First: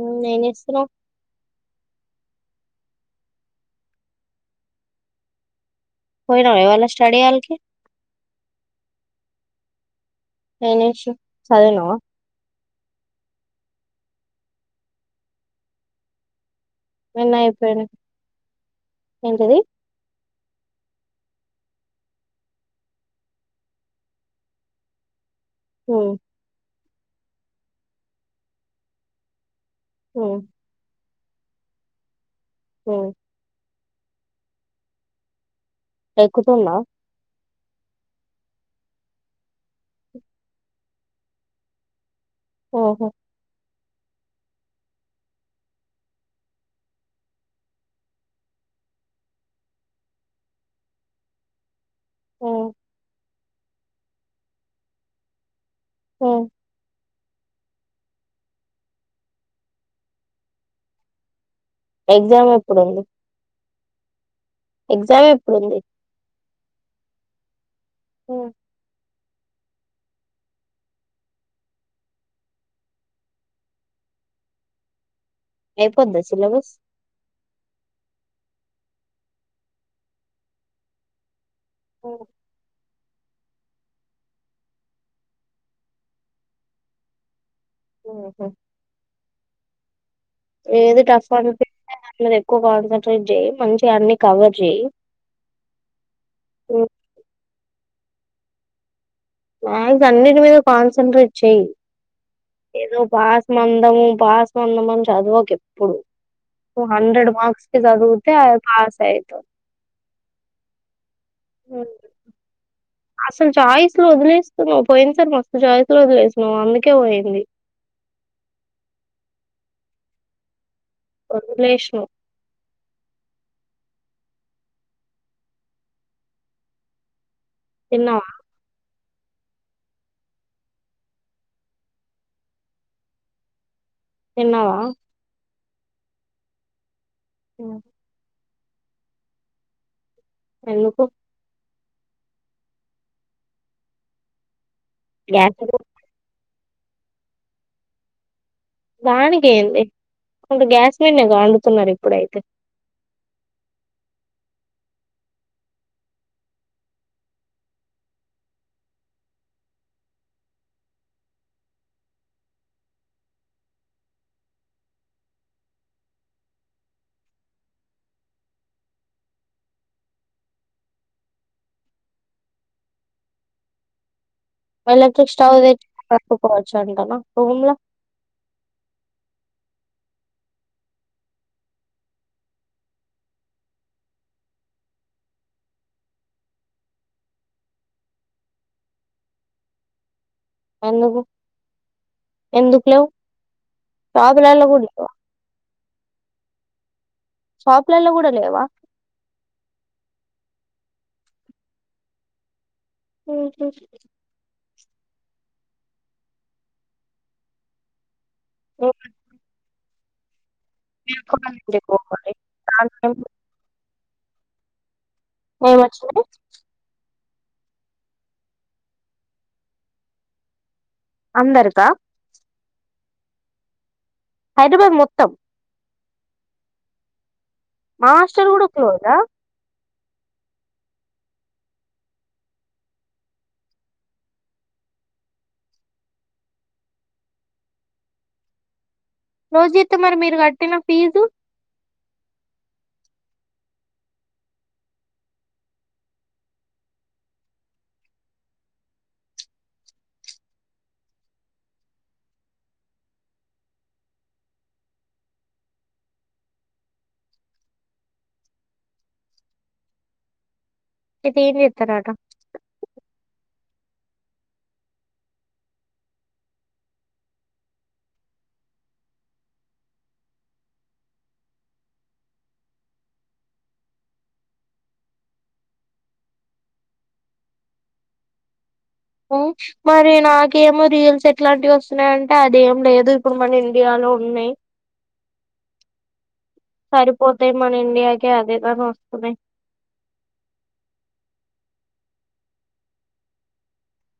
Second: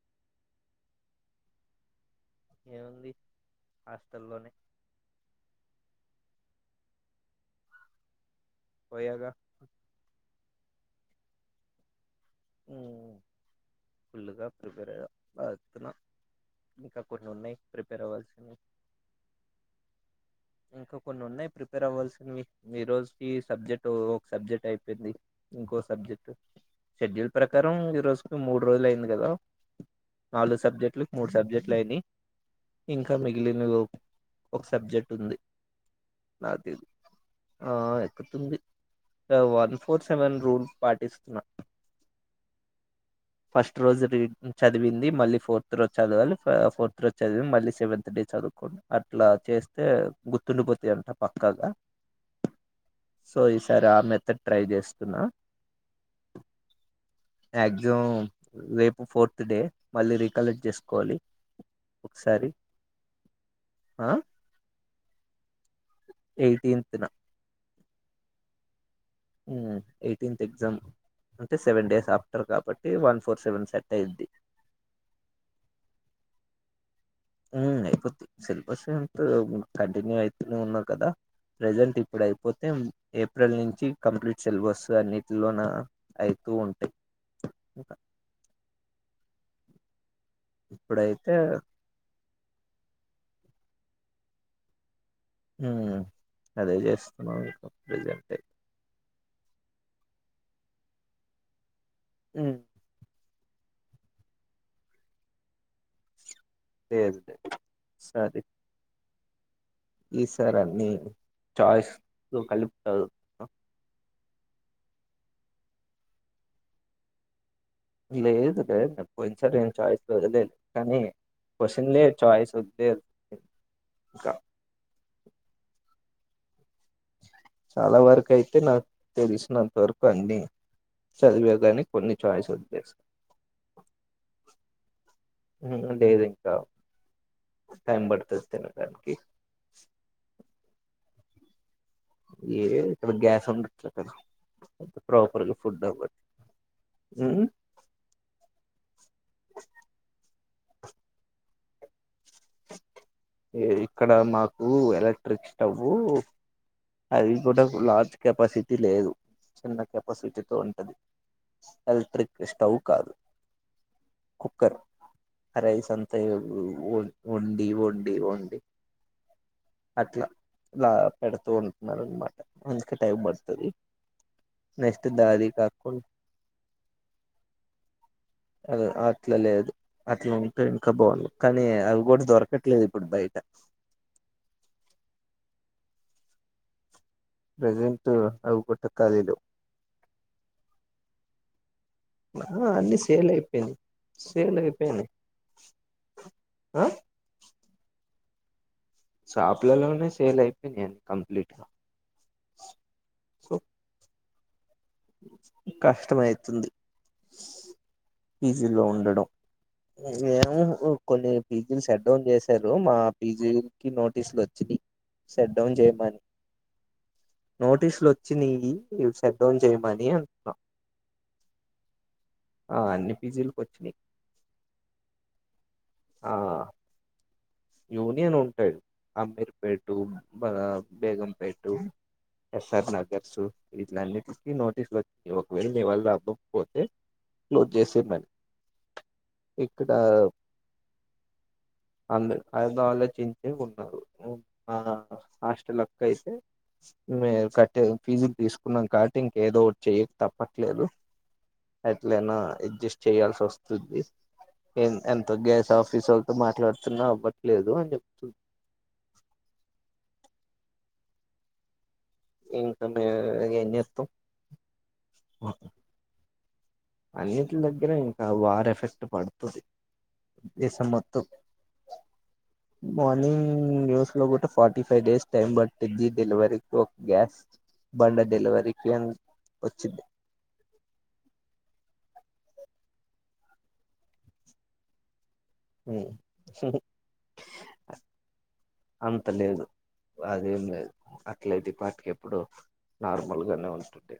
మ్మ్ ఏం చేస్తున్నావ్ ఏముంది హాస్టల్లోనే పోయినావ ఇవాల స్టడీ హాలకి పోయగా ఏం చేసినవ్ చదివినవా మ్మ్ ఫుల్లుగా ప్రిపేర్ అయ్యా పత్ర ఇంకా కొన్ని నిన్న ఉన్నాయి అయిపోయిన ప్రిపేర్ అవ్వాల్సినివి ఏంటిది ఇంకా కొన్ని ఉన్నాయి ప్రిపేర్ అవ్వాల్సినవి ఈ రోజుకి సబ్జెక్ట్ ఒక సబ్జెక్ట్ అయిపోయింది ఇంకో హ్మ్ సబ్జెక్ట్ షెడ్యూల్ ప్రకారం ఈ రోజుకు మూడు రోజులు అయింది కదా హ్మ్ నాలుగు సబ్జెక్ట్లు మూడు సబ్జెక్టులు అయిని హ్మ్ ఇంకా మిగిలిన ఒక సబ్జెక్ట్ ఉంది నాకు తె ఎక్కుతున్నా ఆ ఎక్కుతుంది వన్ ఫోర్ సెవెన్ రూల్ పాటిస్తున్నా ఓహో ఫస్ట్ రోజు రీ చదివింది మళ్ళీ ఫోర్త్ రోజు చదవాలి ఫోర్త్ రోజు చదివి మళ్ళీ సెవెంతత్ డే చదువుకోండి అట్లా చేస్తే గుర్తుండిపోతుందింట పక్కగా ఓ సో ఈ సారి ఆ మెథడ్ ట్రై చేస్తున్నా హ అ ం రేపు ఫోర్త్ డే మళ్ళీ రీికలెక్ట్ చేసుకోవాలి ఒకసారి ఎగ్జామ్ ఎప్పుడుంది ఆ ఎగ్జామ్ ఎప్పుడుంది ఎయిటీన్త్న హ ఎయిటీన్త్ ఎగ్జామ్ అంటే సెవెన్ డేస్ ఆఫ్టర్ కాబట్టి వన్ ఫోర్ సెవెన్ సెట్ అయింది ఏ పద్ద్దచ్చల బస్ అయిపోద్ సిలబస్ ఎంతో కంటిన్యూ అయితనే ఉన్నావు కదా ప్రజెంట్ హ్మ్ ఇప్పుడు అయిపోతే ఏప్రిల్ నుంచి కంప్లీట్ సిలబస్ అన్నిటిలోన అవుతూ ఉంటాయి ఇంకా హ ఏది టఫ్ ఇప్పుడైతే అనిపిస్తే దని మీద ఎక్కువ కాన్సన్ట్రేట్ చె్య మంచి అన్ని కవర్ చేయయి అదే చేస్తున్నాం రజ మాస్ అన్నింటి మీద కన్సెన్్రేట్ చే్య హ్మ్ ఏదో బ మందము పాస్ మందంని చదువుక ఎప్పుడు ఓ లేదు హండ్రెడ్ లేదు మార్క్స్ క చదుగుతే పాస్ యితే ఈ సార్ అన్ని హ్మ్ చాయిస్ కలిపు అసలు చాయిస్ లో వదులే స్తున్నావు పోయింది సర మస్తు జాయిితిలోదిలేసన్నా్ అందుకే పోయింది లేదు లేదు పోయి సర చయిస్ లేదుదు కానీ క్వచన్ లే వదిలేసినావు చాయిస్ వది ఇంకా చాలా తిన్నావా వరకు అయితే నాకు తెలిసినంత వరకు అన్నిీ చదివేగాని కొన్ని చఛాయిస్ వద్దేశం తిన్నావా లేదు ఇంకా ఉమ్. కైమ్ పడుతు తెను త్యాక ఎందుకు ఏ ఇక్కడ గ్యాస్ ఉండట్లే కదా ప్రాపర్గా గ్యాస్ ఫుడ్ అవ్వద్దు అ దానికి ఏంది గ్యాస్ మీన్గా వండుతున్నారు ఇప్పుడైతే ఇక్కడ మాకు ఎలక్ట్రిక్ స్టవ్ అది కూడా లార్జ్ కెపాసిటీ లేదు చిన్న కెపాసిటీతో ఉంటది ఎలక్ట్రిక్ స్టవ్ కాదు కుక్కర్ రైస్ అంతా వండి వండి అట్లా పెడుతూ ఉంటున్నారు అనమాట అందుకే టైం పడుతుంది ఇలక్ట్రక్ స్టవ్ పెట్టుకోవచ్చు అంటానా రూమ్ లో అ అట్లా లేదు అట్లా ఉంటే ఇంకా బాగుండు కానీ అవి కూడా దొరకట్లేదు ఇపుడు బయట ప్రెజెంట్ అవు కూడాట్ట కాలీ లేవు ఎందుకు ఆ ఎందుకు అన్ని లేవు సేల్ అయిపోయింది సేల్ షాపులలో కూడా అయిపోయింది లేవా ఆ షాప్లలో కూడా లేవా షాపులోని సేల్ అయిపోయినాయి అంట కంప్లీట్ గా హ కష్టమవుతుంది పి జి లో ఉండడం ఏమో కొన్ని పీజీలు షెట్ డౌన్ చేశారు మా పీజీ కి నోట్ తీసుకొచ్చిది సెట్ డౌన్ చేయమని నోటీసులు వచ్చినయి సట్ డౌన్ జయమనీ అంట అందారుకా ఆ అన్ని పీజీలుకి వచ్చినయి హైదరాబాద్ మొత్తం ఆ మా యూనియన్ హాస్టల్ కూడా ఉంటాడు క్లోజా అమీర్పేట బేగంపేట్ ఎస్ఆర్ నగర్స్ ఇట్లన్ని నోటీసులు వచ్చియి ఒకవేళ మీ వాల్ళ రాకొక పోతే క్లోజ్ చేసి మని రోజ అతే మరి మీరు కట్టిన ఫీజు అంద అ ఆలోచించి ఉన్నారు మా హాస్టల్కి అయితే మేము కట్టే ఫీజులు తీసుకున్నాం కాట్ ఇంక ఏదో ఒక చేయక తప్పట్లేదు ఎట్లనా అడ్జస్ట్ చేయాల్సి వస్తుంది ఎంత గ్యాస్ ఆఫీస్ వాళ్ళతో మాట్లాడుతున్నా అవ్వట్లేదు అని చెప్తుంది అయితే ఏం చేస్తారట ఇంకా ఏం చేస్తాం అన్నింటి దగ్గర ఇంకా వార్ ఎఫెక్ట్ పడుతుంది దేశం మొత్తం మార్నింగ్ న్యూస్ లో కూడా ఫార్టీ ఫైవ్ డేస్ టైం పట్టిది డెలివరీ ఒక గ్యాస్ బండ డెలివరీ మరి నాకు ఏమో రియల్స్ ఎట్లాంటివి వస్తున్నాయ అంటే ఆడేం లేదు ఇప్పుడు మన ఇండియాలో ఉన్నాయి ఉ సరిపోతాయి మన ఇండియాకే అదేదని అంత వస్తుంది లేదు అదేం లేదు అట్లయితే ఈ పాటికి ఎప్పుడు నార్మల్ గానే ఉంటుండే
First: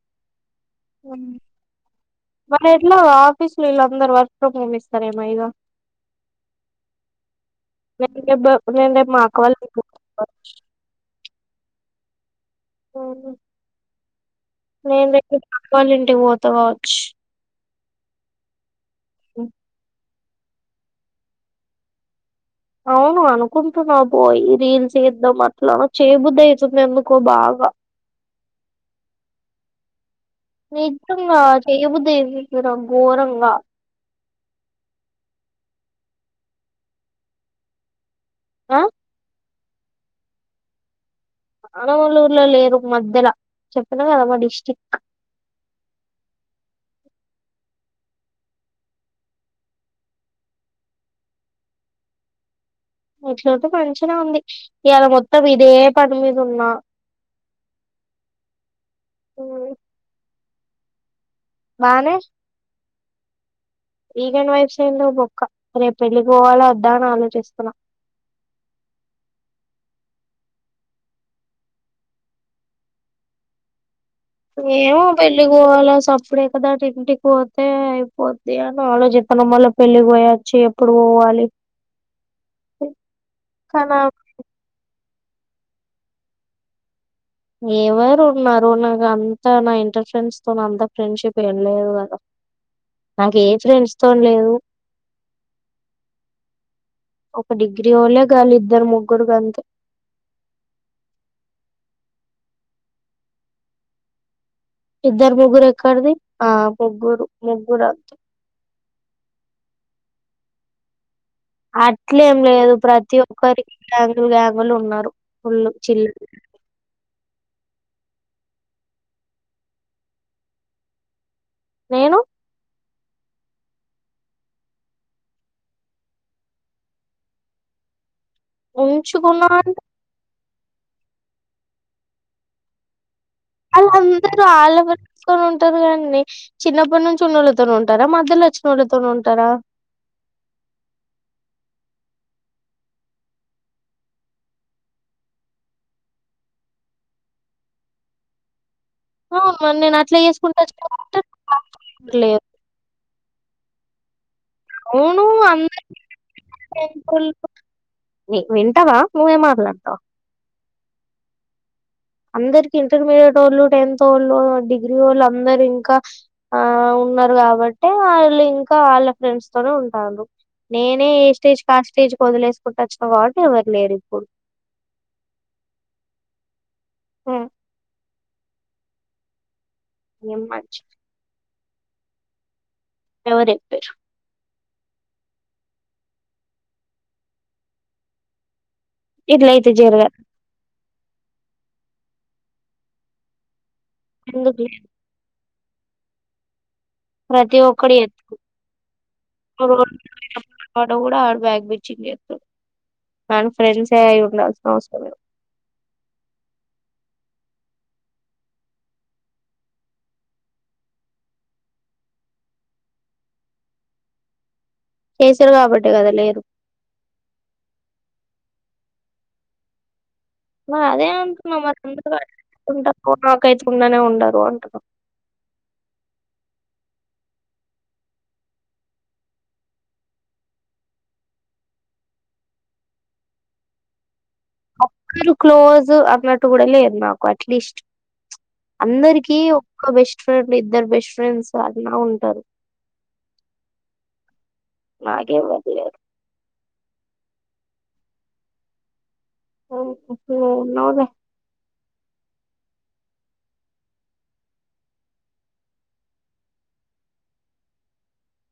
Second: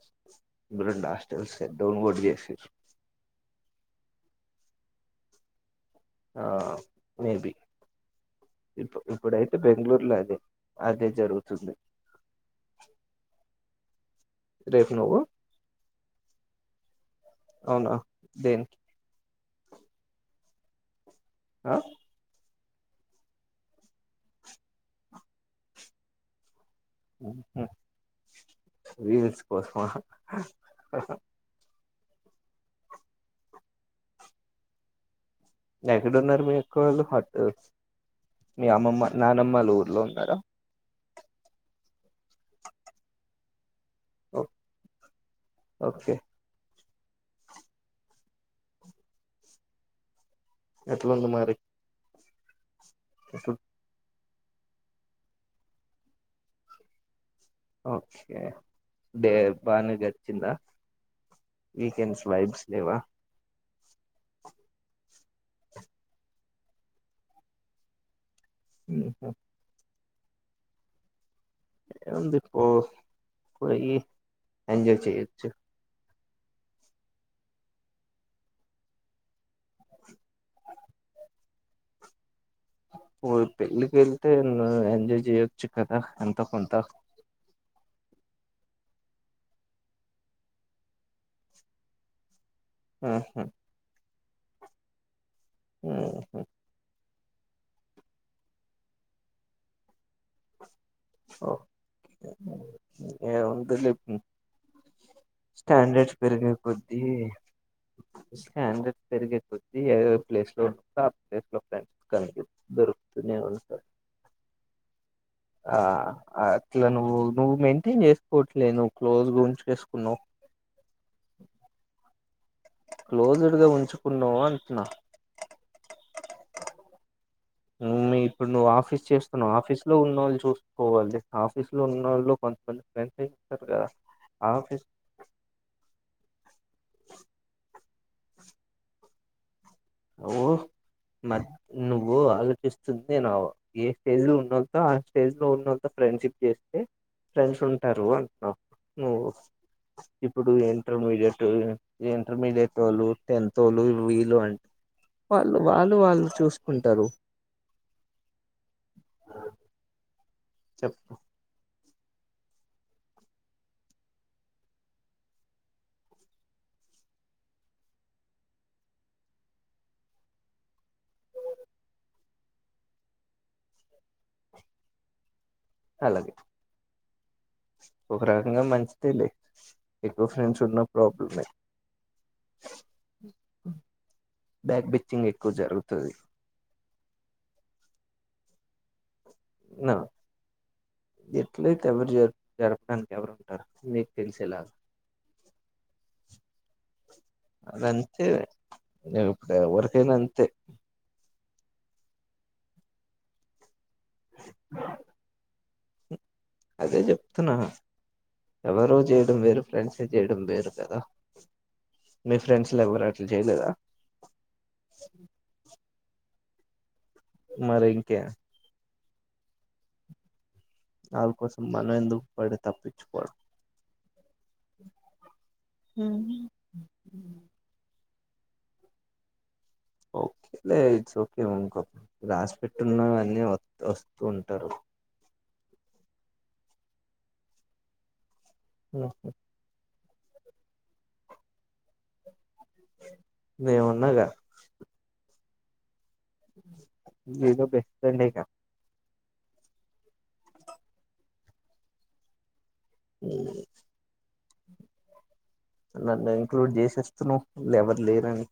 రెండు హాస్టల్స్ డౌన్ కూడా మరి చేసిర్రు ఎట్లా ఆఫిస్ లో అందరు వర్క్ ఫ్రమ్ హోమె సరేమ ఇగా ఆ మేబి నేను రేపు నేను ఇప్పు రేపు మా అక్క వాళ్ళ ఇప్పుడైతే ఇంటికి బెంగళూరులో పోతా. అదే అదే జరుగుతుంది. అవును రేపు నేను నువ్వు అయితే అక్క వాళ్ళ ఇంటికి పోతకావచ్చు అవునా దేనికి ఉ ఆ అవును అనుకుంటున్నా పోయి రీల్స్ చేద్దాం. అట్లా చేబుద్ది అయి వీల్స్ కోసమా హ హ దివికురగోరంగా నెక్కడు ఉన్నారు మీ అక్కవాళ్ళు హట్ మీ ఆ అమ్మమ్మ నానమ్ వాళ్ళ ఊర్లో ఉన్నారా అ వాళ్ళ ఊర్లో లేరు మధ్యల చెట్ తెలంగాణ మ డిస్టిక్ట్ ఓకే ఎట్లుంది మారి ఎట్లు ఉంటది మంచిగ ఉంది ఇయాల మొత్తం ఇదే పని మీద ఉన్నా ఓకే డే బానే చచ్చిందా బానే వీకెండ్స్ వైబ్స్ లేవా వీకెండ్ వైబ్స్ ఏం లేవు బొక్క రేప్ పెళ్ళికి పోవాల వద్దా అని ఆలోచిస్తున్నా. ఉహు ఉంది పో పోయి ఎంజాయ్ ఏమో చేయొచ్చు పెళ్ళికి పోవాల సప్ప్ ఇప్పుడే కదా ఇంటికి పోతే అయిపోద్ది. అని ఆలోచితన మళ్ళ పెళ్లికి పోయచ్చి ఎప్పుడు పోవాలి. పో కానీ పెళ్లికెళ్తే ఎంజాయ్ చేయొచ్చు కదా ఎంతో కొంత ఎవరు ఉన్నారు. నాకు అంత నా ఇంటర్ ఫ్రెండ్స్ తో అంత ఫ్రెండ్ షిప్ ఏం లేదు కదా. నాకే ఫ్రెండ్స్ ఫోన్ లేదు మ్ హు ఒక డిగ్రీ ఓల్లె గాల్లిద్దర్ ముగ్గురు గంతే ఓకే ఏముంటుంది ఇపు ఇద్దరు ముగ్గురు ఎక్కడిది ఆ కొద్దీ ముగ్గురు ముగ్గురు అంతె ఇయ ప్లే స్టోర్ ఉంటే యాప్ అట్లేం లేదు ప్రతి ఒక్కరికి ఉంటారు గ్యాంగుల్ గ్యాంగుల్ ఉన్నారు ఫుల్ళు ఆ అట్ల నువ్వు నువ్ మెంటీ చేసుకోట్లేను ను్వ్ క్లోజ్గుంచేస్కున్నవ్ నేను క్లోజ్డ్ గా ఉంచుకున్నవ్ అంటున్నా ఉమ్ మీ ఇప్పుడు నువ్వు ఆఫీస్ ఉంచుకున్నా చేస్తున్నవ్ అంటే ఆఫీస్ లో ఉన్నళ్ళ్ చూస్త్ పోవాల్ ఆఫీస్ లో ఉన్నోళ్ళు కొంత కొ ఫ్రెండ్స్ అ వాళ్ళందరూ ఆలపరిుకొని ఉంటరు కాండి చిన్నప్పటి నుంచి ఉన్నోలతోన్ రా మధ్యలో వచ్చినోళ్ళతోన్ ఉంటరా ఓ మ నువ్వు ఆలోచిస్తుంది నావ ఏ స్టేజ్ లో ఉన్నళ్తో ఆ స్టేజ్ లో ఉన్నళ్ళతో ఫ్రెండ్షిప్ చేస్తే ఫ్రెండ్స్ ఉంటారూ అంటున్న నువ్వు అవును మరి నేను అట్లా ఇప్పుడు చేసుకుంటా వచ్చిన ఇంటర్మీడియట్ లేదు ఇంటర్మీడియట్ వాళ్ళు టెన్ తోలు వీలు అంట్ అవును అంద చూసుకుంటారు [unintelligible] వింటవా నువ్వే మాట్లాడ్తవ చెప్పు అందరికి ఇంటర్మీడియట్ వాళ్ళు టెన్త్ వాళ్ళు డిగ్రీ వాళ్ళు అందరుూ ఇంకా ఆ ఉన్నారు కాబట్టి వాళ్ళు ఇంకా వాళ్ళ ఫ్రెండ్స్ తోనే ఉంటారు నేనే ఏ స్టేజ్ ఆ స్టేజ్ క వదిలేసుకుంట వచ్చిన కాబట్టి ఎవరు లేరు ఇప్పుడు లాగే ఉమ్ ఒక రకంగా మంచి తెలి ఎక్కువ ఏం ఫ్రెండ్స్ ఉన్న మంచి ప్రాబ్లమె ఎవరు ఎ పరు బ్యాక్ బిచింగ్ ఎక్కువ జరుగుతుంది ఇట్లయితే జీరగా ఎట్లయితే ఎవరు జ జరపడానికి ఎవరు ఉంటారు నకె తెల్సలా ఎందుకు ప్రతి ఒక్కడి అదంతే నేను ఇప్పుడు ఎతుట ఎవరికైనా అంతే కూడా ఆడా బ్యాక్ [unintelligible] వాలా ఫ్రెండ్స్ సే ఉండల్సినా అవసరము లేధు అదే చెప్తున్నా ఎవరు చేయడం వేరు ఫ్రెండ్స్ ఏ చేయడం వేరు కదా మీ ఫ్రెండ్స్ లో ఎవరు అట్లు చేయలేదా చేశారు కాబట్టి కదా లేదు మరి ఇంకే మరి అదే వాళ్ళ అంటున్నాం కోసం మరి మనం ఎందుకు పడి అంద తప్పించుకోవడం నాక అతుకుండానే ఉ టారు అంటునా ఉమ్ ఓకేలే ఇట్స్ ఓకే ఇంకో రాసి పెట్టున్నా అన్నీ వ వస్థ అప్ప క్లోజ అన్నట్టు కూడా లేద్ మాకు అట్లీస్ట్ అందరికి ఒక్క బెస్ట్ ఫ్రెండ్ ఇద్దరు బెస్ట్ ఫ్రెండ్స్ అన్నా ఉంటారు నేమున్నాగా నాకెవరు లేరు నేను బెస్ట్ ఫ్రెండ్ గా ఓహో నువ్వున్నావులే నన్ను ఇంక్లూడ్ చేసేస్తున్నావ్ ఎవరు లేరని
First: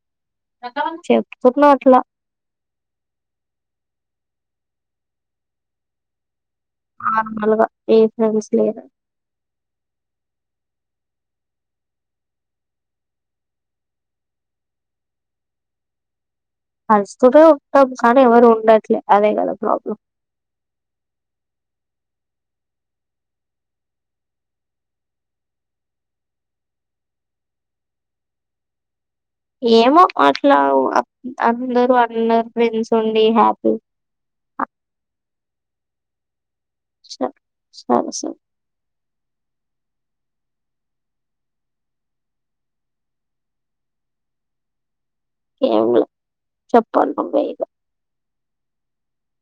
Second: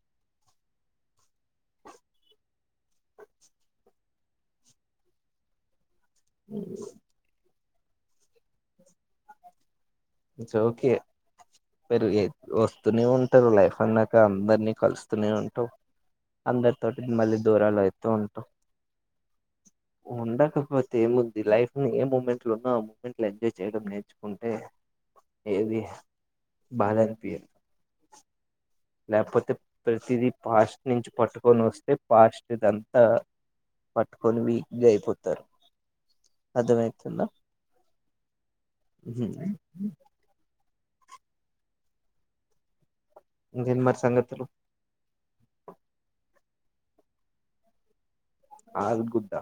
చెప్తున్నా అట్లా ఆ నలుగా ఏ ఫ్రెండ్స్ లేరు ఇట్స్ ఓకే మరి వస్తూనే ఉంటారు లైఫ్ అన్నాక అందరినీ కలుస్తూనే ఉంటావు అందరి తోటి మళ్ళీ కలుస్తూనే దూరాలు ఉంటాం అవుతూ కానీ ఉంటాం ఎవరు ఉండట్లే అదే కదా ప్రాబ్లం ఉండకపోతే ఏముంది లైఫ్ ఏ మూమెంట్లు ఉన్నా ఆ మూమెంట్ల ఎంజాయ్ చేయడం నేర్చుకుంటే ఏది బాలే అనిపియ్యదు లేకపోతే ఏమో ప్రతిదీ అట్లా పాస్ట్ అ- నుంచి పట్టుకొని వస్తే అందరూ అందరు పాస్ట్ ఫ్రెండ్స్ దంతా ఉండి హ్యాపీ పట్టుకొని వి ఇదయిపో దరు సరే సరే ఇంకేంటి ఇఒకేంటి మరి సంగతులు కేం లే చెప్పలి నువ్వే ఇగా ఆల్ గుడ్ ఆ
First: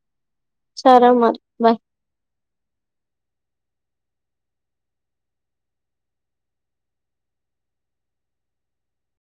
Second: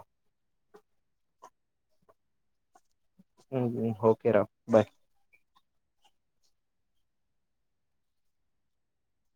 సరే మరి బాయ్ ఉ హు ఓకే రా బాయ్